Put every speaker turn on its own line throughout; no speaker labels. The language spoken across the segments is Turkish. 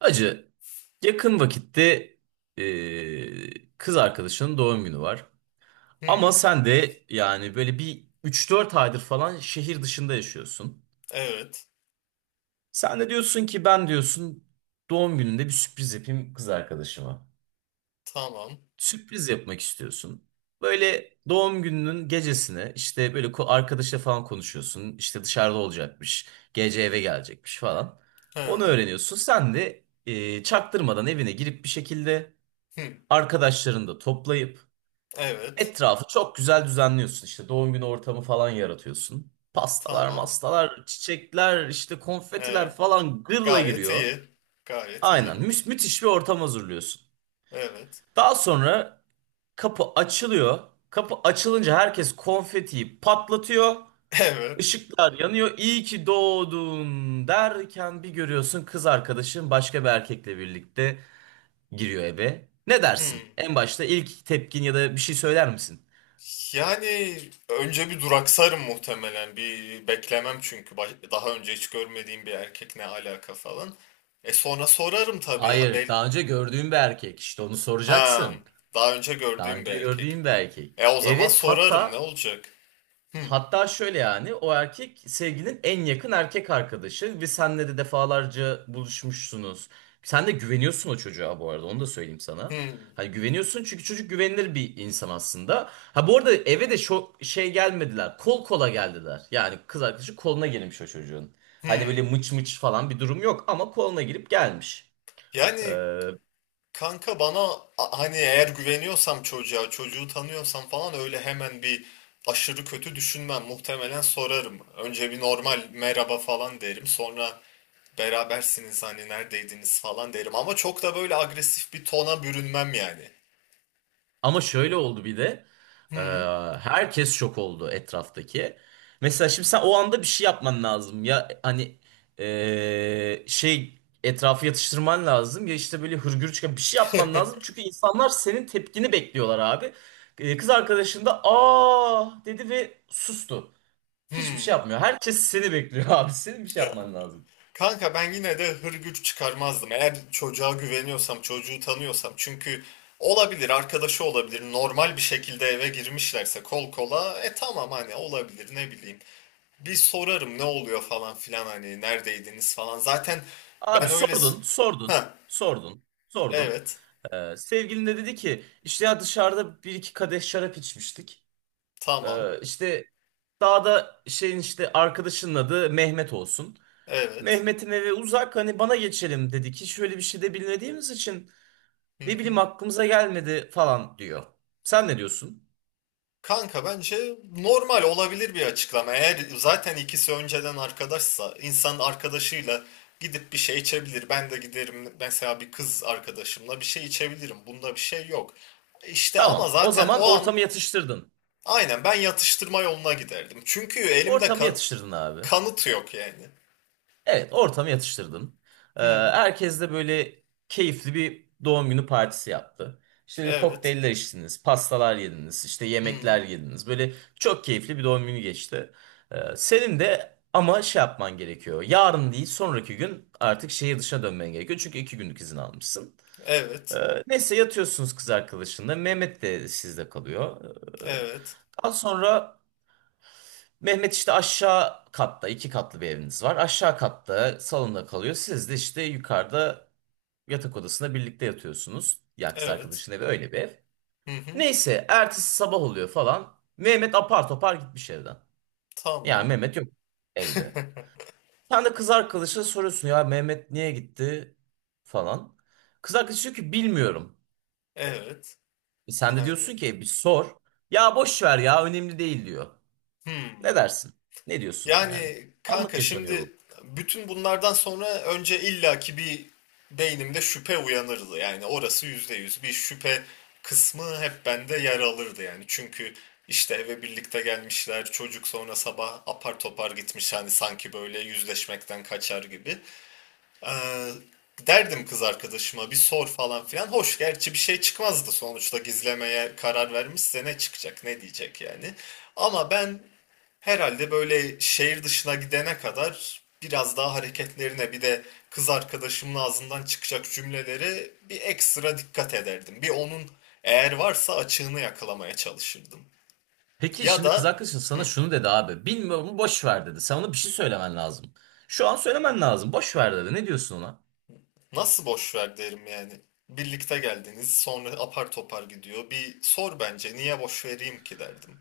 Acı, yakın vakitte kız arkadaşının doğum günü var. Ama
Hı.
sen de yani böyle bir üç dört aydır falan şehir dışında yaşıyorsun.
Evet.
Sen de diyorsun ki ben diyorsun doğum gününde bir sürpriz yapayım kız arkadaşıma.
Tamam.
Sürpriz yapmak istiyorsun. Böyle doğum gününün gecesine işte böyle arkadaşla falan konuşuyorsun. İşte dışarıda olacakmış, gece eve gelecekmiş falan. Onu
Hı.
öğreniyorsun. Sen de çaktırmadan evine girip bir şekilde...
Hı.
Arkadaşlarını da toplayıp
Evet.
etrafı çok güzel düzenliyorsun. İşte doğum günü ortamı falan yaratıyorsun. Pastalar,
Tamam.
mastalar, çiçekler, işte
E,
konfetiler falan gırla
gayet
giriyor.
iyi. Gayet iyi.
Aynen müthiş bir ortam hazırlıyorsun.
Evet.
Daha sonra kapı açılıyor. Kapı açılınca herkes konfetiyi patlatıyor.
Evet.
Işıklar yanıyor. İyi ki doğdun derken bir görüyorsun kız arkadaşın başka bir erkekle birlikte giriyor eve. Ne
Hı.
dersin? En başta ilk tepkin ya da bir şey söyler misin?
Yani önce bir duraksarım muhtemelen. Bir beklemem çünkü daha önce hiç görmediğim bir erkek ne alaka falan. Sonra sorarım tabii.
Hayır, daha önce gördüğüm bir erkek. İşte onu
Ha,
soracaksın.
daha önce
Daha
gördüğüm bir
önce
erkek.
gördüğüm bir erkek.
E o zaman
Evet,
sorarım ne
hatta
olacak? Hı.
hatta şöyle yani o erkek sevgilinin en yakın erkek arkadaşı ve senle de defalarca buluşmuşsunuz. Sen de güveniyorsun o çocuğa bu arada onu da söyleyeyim sana.
Hı.
Hani güveniyorsun çünkü çocuk güvenilir bir insan aslında. Ha bu arada eve de şu şey gelmediler. Kol kola geldiler. Yani kız arkadaşı koluna girmiş o çocuğun.
Hı.
Hani böyle mıç mıç falan bir durum yok ama koluna girip gelmiş. Ee,
Yani kanka bana hani eğer güveniyorsam çocuğa, çocuğu tanıyorsam falan öyle hemen bir aşırı kötü düşünmem. Muhtemelen sorarım. Önce bir normal merhaba falan derim. Sonra berabersiniz hani neredeydiniz falan derim. Ama çok da böyle agresif bir tona bürünmem yani.
Ama şöyle oldu bir de. Ee,
Hmm.
herkes şok oldu etraftaki. Mesela şimdi sen o anda bir şey yapman lazım. Ya hani şey etrafı yatıştırman lazım. Ya işte böyle hırgür çıkan bir şey yapman lazım. Çünkü insanlar senin tepkini bekliyorlar abi. Kız arkadaşın da aa dedi ve sustu. Hiçbir şey
Hmm.
yapmıyor. Herkes seni bekliyor abi. Senin bir şey yapman lazım.
Kanka ben yine de hırgür çıkarmazdım. Eğer çocuğa güveniyorsam, çocuğu tanıyorsam. Çünkü olabilir, arkadaşı olabilir. Normal bir şekilde eve girmişlerse kol kola. Tamam hani olabilir ne bileyim. Bir sorarım ne oluyor falan filan hani neredeydiniz falan. Zaten
Abi
ben öyle.
sordun, sordun,
Ha,
sordun, sordun.
evet,
Sevgilin de dedi ki işte ya dışarıda bir iki kadeh şarap içmiştik.
tamam,
İşte daha da şeyin işte arkadaşının adı Mehmet olsun.
evet.
Mehmet'in evi uzak hani bana geçelim dedi ki şöyle bir şey de bilmediğimiz için
Hı
ne bileyim
hı.
aklımıza gelmedi falan diyor. Sen ne diyorsun?
Kanka bence normal olabilir bir açıklama. Eğer zaten ikisi önceden arkadaşsa insan arkadaşıyla gidip bir şey içebilir. Ben de giderim mesela bir kız arkadaşımla bir şey içebilirim. Bunda bir şey yok. İşte ama
Tamam o
zaten
zaman
o an
ortamı yatıştırdın.
aynen ben yatıştırma yoluna giderdim. Çünkü elimde
Ortamı
kan
yatıştırdın abi.
kanıt yok yani.
Evet, ortamı yatıştırdın.
Hı,
Herkes de böyle keyifli bir doğum günü partisi yaptı. İşte böyle
evet.
kokteyller içtiniz, pastalar yediniz, işte
Hı.
yemekler yediniz. Böyle çok keyifli bir doğum günü geçti. Senin de ama şey yapman gerekiyor. Yarın değil, sonraki gün artık şehir dışına dönmen gerekiyor. Çünkü iki günlük izin almışsın. Ee,
Evet.
neyse yatıyorsunuz kız arkadaşınla. Mehmet de sizde kalıyor.
Evet.
Daha sonra Mehmet işte aşağı katta iki katlı bir eviniz var. Aşağı katta salonda kalıyor. Siz de işte yukarıda yatak odasında birlikte yatıyorsunuz. Ya kız
Evet.
arkadaşın evi öyle bir ev.
Hı hı.
Neyse ertesi sabah oluyor falan. Mehmet apar topar gitmiş evden. Yani
Tamam.
Mehmet yok evde. Sen de kız arkadaşına soruyorsun ya Mehmet niye gitti falan. Kız arkadaş diyor ki bilmiyorum.
Evet.
E sen de
Yani
diyorsun ki "E bir sor. Ya boş ver ya önemli değil diyor. Ne
hmm.
dersin? Ne diyorsun yani?
Yani
Anlık
kanka
yaşanıyor
şimdi
bu.
bütün bunlardan sonra önce illaki bir beynimde şüphe uyanırdı. Yani orası %100 bir şüphe kısmı hep bende yer alırdı yani. Çünkü işte eve birlikte gelmişler, çocuk sonra sabah apar topar gitmiş hani sanki böyle yüzleşmekten kaçar gibi. Ee, derdim kız arkadaşıma bir sor falan filan. Hoş gerçi bir şey çıkmazdı, sonuçta gizlemeye karar vermişse ne çıkacak, ne diyecek yani. Ama ben herhalde böyle şehir dışına gidene kadar biraz daha hareketlerine bir de kız arkadaşımın ağzından çıkacak cümleleri bir ekstra dikkat ederdim. Bir onun eğer varsa açığını yakalamaya çalışırdım.
Peki
Ya
şimdi kız
da
arkadaşın sana şunu dedi abi. Bilmiyorum boş ver dedi. Sen ona bir şey söylemen lazım. Şu an söylemen lazım. Boş ver dedi. Ne diyorsun ona?
Nasıl boş ver derim yani. Birlikte geldiniz, sonra apar topar gidiyor. Bir sor bence, niye boş vereyim ki derdim.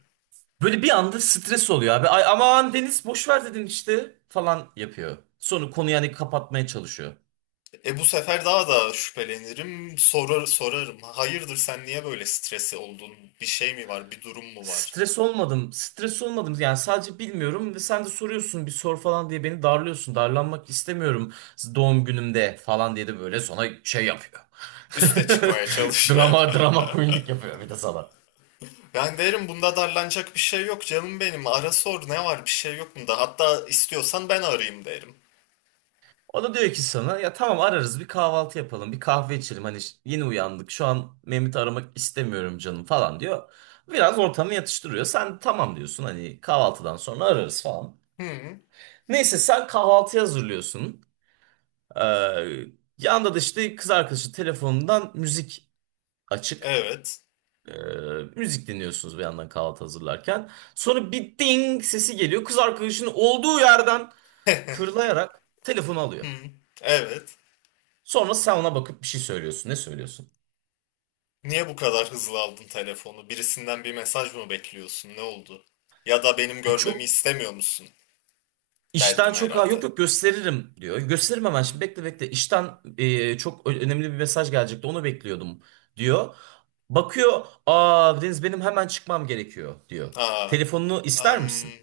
Böyle bir anda stres oluyor abi. Ay aman Deniz boş ver dedin işte falan yapıyor. Sonra konuyu yani kapatmaya çalışıyor.
Bu sefer daha da şüphelenirim, sorarım. Hayırdır, sen niye böyle stresi oldun? Bir şey mi var, bir durum mu var?
Stres olmadım. Stres olmadım. Yani sadece bilmiyorum ve sen de soruyorsun bir sor falan diye beni darlıyorsun. Darlanmak istemiyorum doğum günümde falan diye de böyle sonra şey yapıyor.
Üste çıkmaya çalış.
Drama queenlik yapıyor bir de sana.
Ben derim bunda darlanacak bir şey yok canım benim. Ara sor, ne var bir şey yok bunda. Hatta istiyorsan ben arayayım derim.
O da diyor ki sana ya tamam ararız bir kahvaltı yapalım bir kahve içelim hani yeni uyandık şu an Mehmet'i aramak istemiyorum canım falan diyor. Biraz ortamı yatıştırıyor sen tamam diyorsun hani kahvaltıdan sonra ararız falan.
Hı,
Neyse sen kahvaltı hazırlıyorsun. Ee, yanda da işte kız arkadaşı telefonundan müzik açık.
evet.
Ee, müzik dinliyorsunuz bir yandan kahvaltı hazırlarken. Sonra bir ding sesi geliyor kız arkadaşının olduğu yerden fırlayarak telefonu alıyor.
Hı, evet.
Sonra sen ona bakıp bir şey söylüyorsun. Ne söylüyorsun?
Niye bu kadar hızlı aldın telefonu? Birisinden bir mesaj mı bekliyorsun? Ne oldu? Ya da benim
Ya
görmemi
çok
istemiyor musun?
işten
Derdim
çok ha yok
herhalde.
yok gösteririm diyor. Gösteririm hemen
Hı?
şimdi bekle bekle. İşten çok önemli bir mesaj gelecekti onu bekliyordum diyor. Bakıyor aa Deniz benim hemen çıkmam gerekiyor diyor.
Aa,
Telefonunu ister
am,
misin?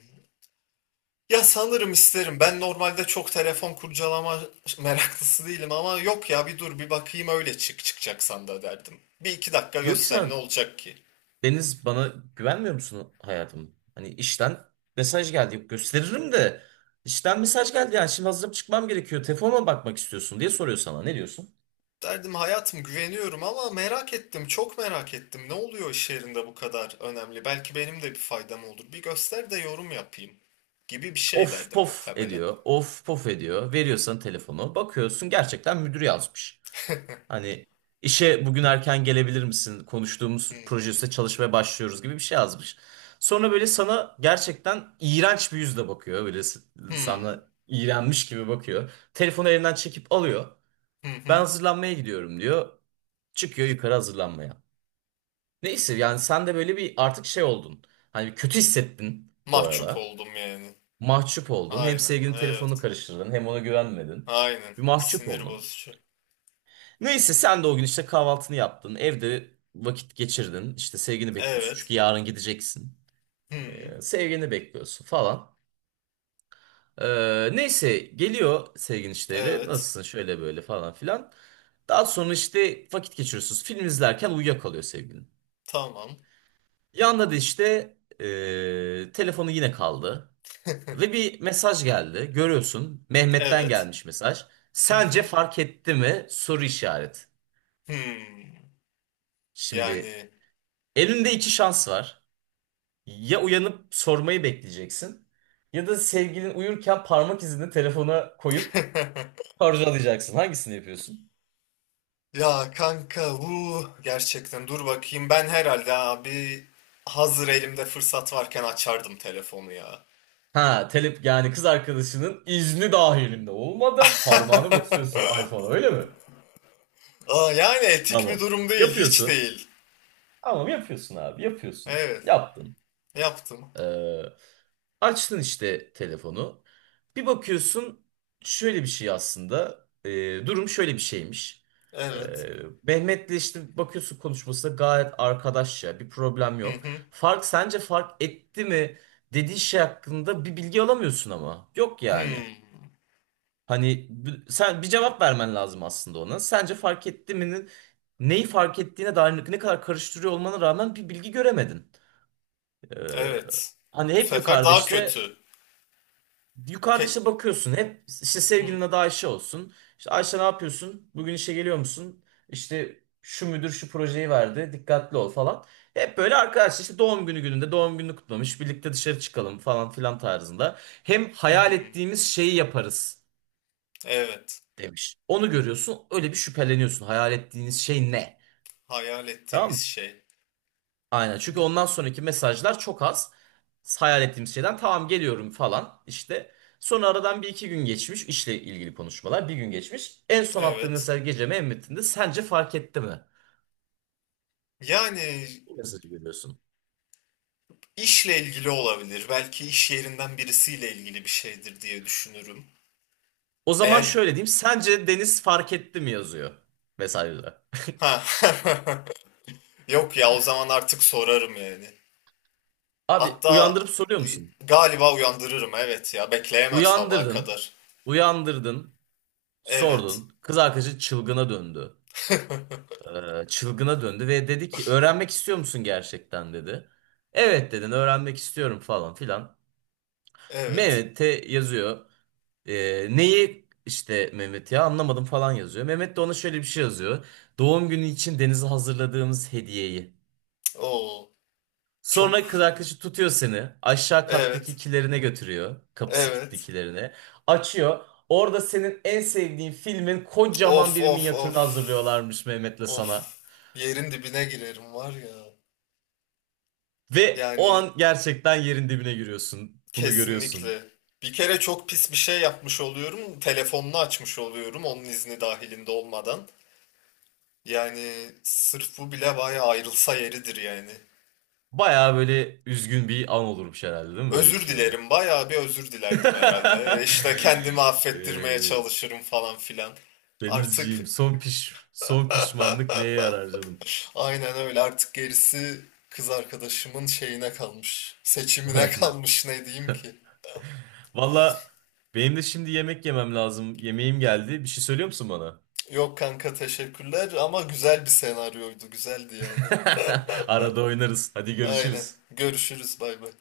ya sanırım isterim. Ben normalde çok telefon kurcalama meraklısı değilim ama yok ya, bir dur bir bakayım öyle, çıkacaksan da derdim. Bir iki dakika
Diyor ki
göster, ne
sana
olacak ki?
Deniz bana güvenmiyor musun hayatım? Hani işten mesaj geldi gösteririm de işten mesaj geldi yani şimdi hazırım çıkmam gerekiyor. Telefonuma bakmak istiyorsun diye soruyor sana ne diyorsun?
Derdim hayatım, güveniyorum ama merak ettim, çok merak ettim. Ne oluyor iş yerinde bu kadar önemli? Belki benim de bir faydam olur. Bir göster de yorum yapayım gibi bir şey
Of
derdim
pof
muhtemelen.
ediyor. Of pof ediyor. Veriyorsan telefonu. Bakıyorsun gerçekten müdür yazmış. Hani işe bugün erken gelebilir misin? Konuştuğumuz proje
Hmm.
üstüne çalışmaya başlıyoruz gibi bir şey yazmış. Sonra böyle sana gerçekten iğrenç bir yüzle bakıyor. Böyle
Hmm.
sana iğrenmiş gibi bakıyor. Telefonu elinden çekip alıyor.
Hı
Ben
hı.
hazırlanmaya gidiyorum diyor. Çıkıyor yukarı hazırlanmaya. Neyse yani sen de böyle bir artık şey oldun. Hani kötü hissettin bu
Mahcup
arada.
oldum yani.
Mahcup oldun. Hem
Aynen,
sevgilinin telefonunu
evet.
karıştırdın hem ona güvenmedin.
Aynen.
Bir mahcup
Sinir
oldun.
bozucu.
Neyse sen de o gün işte kahvaltını yaptın. Evde vakit geçirdin. İşte sevgini bekliyorsun.
Evet.
Çünkü yarın gideceksin.
Hmm.
Sevgini bekliyorsun falan. Neyse geliyor sevgin işte eve.
Evet.
Nasılsın şöyle böyle falan filan. Daha sonra işte vakit geçiriyorsunuz. Film izlerken uyuyakalıyor sevgilin.
Tamam.
Yanında da işte telefonu yine kaldı. Ve bir mesaj geldi. Görüyorsun. Mehmet'ten
Evet.
gelmiş mesaj.
Hı
Sence
hı.
fark etti mi? Soru işareti.
Hmm.
Şimdi
Yani
elinde iki şans var. Ya uyanıp sormayı bekleyeceksin. Ya da sevgilin uyurken parmak izini telefona koyup harcalayacaksın. Hangisini yapıyorsun?
ya kanka bu gerçekten dur bakayım, ben herhalde abi hazır elimde fırsat varken açardım telefonu ya.
Ha, yani kız arkadaşının izni dahilinde olmadan parmağını basıyorsun iPhone'a öyle mi?
Aa, yani etik bir
Tamam.
durum değil, hiç
Yapıyorsun.
değil.
Tamam yapıyorsun abi yapıyorsun.
Evet,
Yaptın.
yaptım.
Ee, açtın işte telefonu. Bir bakıyorsun şöyle bir şey aslında. Durum şöyle bir şeymiş. Ee,
Evet.
Mehmet'le işte bakıyorsun konuşması gayet arkadaşça bir problem
Hı
yok.
hı.
Sence fark etti mi dediği şey hakkında bir bilgi alamıyorsun ama. Yok yani.
Hmm.
Hani sen bir cevap vermen lazım aslında ona. Sence fark etti mi? Neyi fark ettiğine dair ne kadar karıştırıyor olmana rağmen bir bilgi göremedin. Ee,
Evet.
Hani
Bu
hep
sefer
yukarıda
daha
işte
kötü.
yukarıda
Ke
işte bakıyorsun hep işte sevgilinin
hmm.
adı Ayşe olsun. İşte Ayşe ne yapıyorsun? Bugün işe geliyor musun? İşte şu müdür şu projeyi verdi. Dikkatli ol falan. Hep böyle arkadaş işte doğum günü gününde doğum gününü kutlamış. Birlikte dışarı çıkalım falan filan tarzında. Hem hayal
Hmm.
ettiğimiz şeyi yaparız
Evet.
demiş. Onu görüyorsun öyle bir şüpheleniyorsun. Hayal ettiğiniz şey ne?
Hayal
Tamam
ettiğimiz
mı?
şey.
Aynen. Çünkü
Bu
ondan sonraki mesajlar çok az. Hayal ettiğim şeyden tamam geliyorum falan işte. Sonra aradan bir iki gün geçmiş işle ilgili konuşmalar bir gün geçmiş. En son attığım
evet.
mesaj geceme en metninde sence fark etti mi?
Yani
Bu mesajı görüyorsun.
işle ilgili olabilir. Belki iş yerinden birisiyle ilgili bir şeydir diye düşünürüm.
O zaman
Eğer
şöyle diyeyim sence Deniz fark etti mi yazıyor mesajda.
ha yok ya, o zaman artık sorarım yani.
Abi
Hatta
uyandırıp soruyor
e,
musun?
galiba uyandırırım, evet, ya bekleyemem sabaha
Uyandırdın,
kadar.
uyandırdın,
Evet.
sordun. Kız arkadaşı çılgına döndü. Çılgına döndü ve dedi ki öğrenmek istiyor musun gerçekten dedi. Evet dedin öğrenmek istiyorum falan filan.
Evet.
Mehmet'e yazıyor. Neyi işte Mehmet ya anlamadım falan yazıyor. Mehmet de ona şöyle bir şey yazıyor. Doğum günü için Deniz'e hazırladığımız hediyeyi.
Oo, çok.
Sonra kız arkadaşı tutuyor seni. Aşağı kattaki
Evet.
kilerine götürüyor. Kapısı kilitli
Evet.
kilerine. Açıyor. Orada senin en sevdiğin filmin kocaman
Of
bir
of
minyatürünü
of.
hazırlıyorlarmış Mehmet'le sana.
Of. Yerin dibine girerim var ya.
Ve o
Yani
an gerçekten yerin dibine giriyorsun. Bunu görüyorsun.
kesinlikle. Bir kere çok pis bir şey yapmış oluyorum. Telefonunu açmış oluyorum onun izni dahilinde olmadan. Yani sırf bu bile bayağı ayrılsa yeridir yani.
Baya böyle üzgün bir an olurmuş herhalde değil mi? Böyle bir
Özür
şey oldu.
dilerim, bayağı bir özür dilerdim herhalde. İşte kendimi affettirmeye
Eee
çalışırım falan filan. Artık
Denizciğim son pişmanlık neye yarar canım?
aynen öyle, artık gerisi kız arkadaşımın şeyine kalmış. Seçimine
Aynen.
kalmış, ne diyeyim ki.
Valla benim de şimdi yemek yemem lazım. Yemeğim geldi. Bir şey söylüyor musun bana?
Yok kanka, teşekkürler, ama güzel bir senaryoydu, güzeldi yani.
Arada oynarız. Hadi
Aynen.
görüşürüz.
Görüşürüz, bay bay.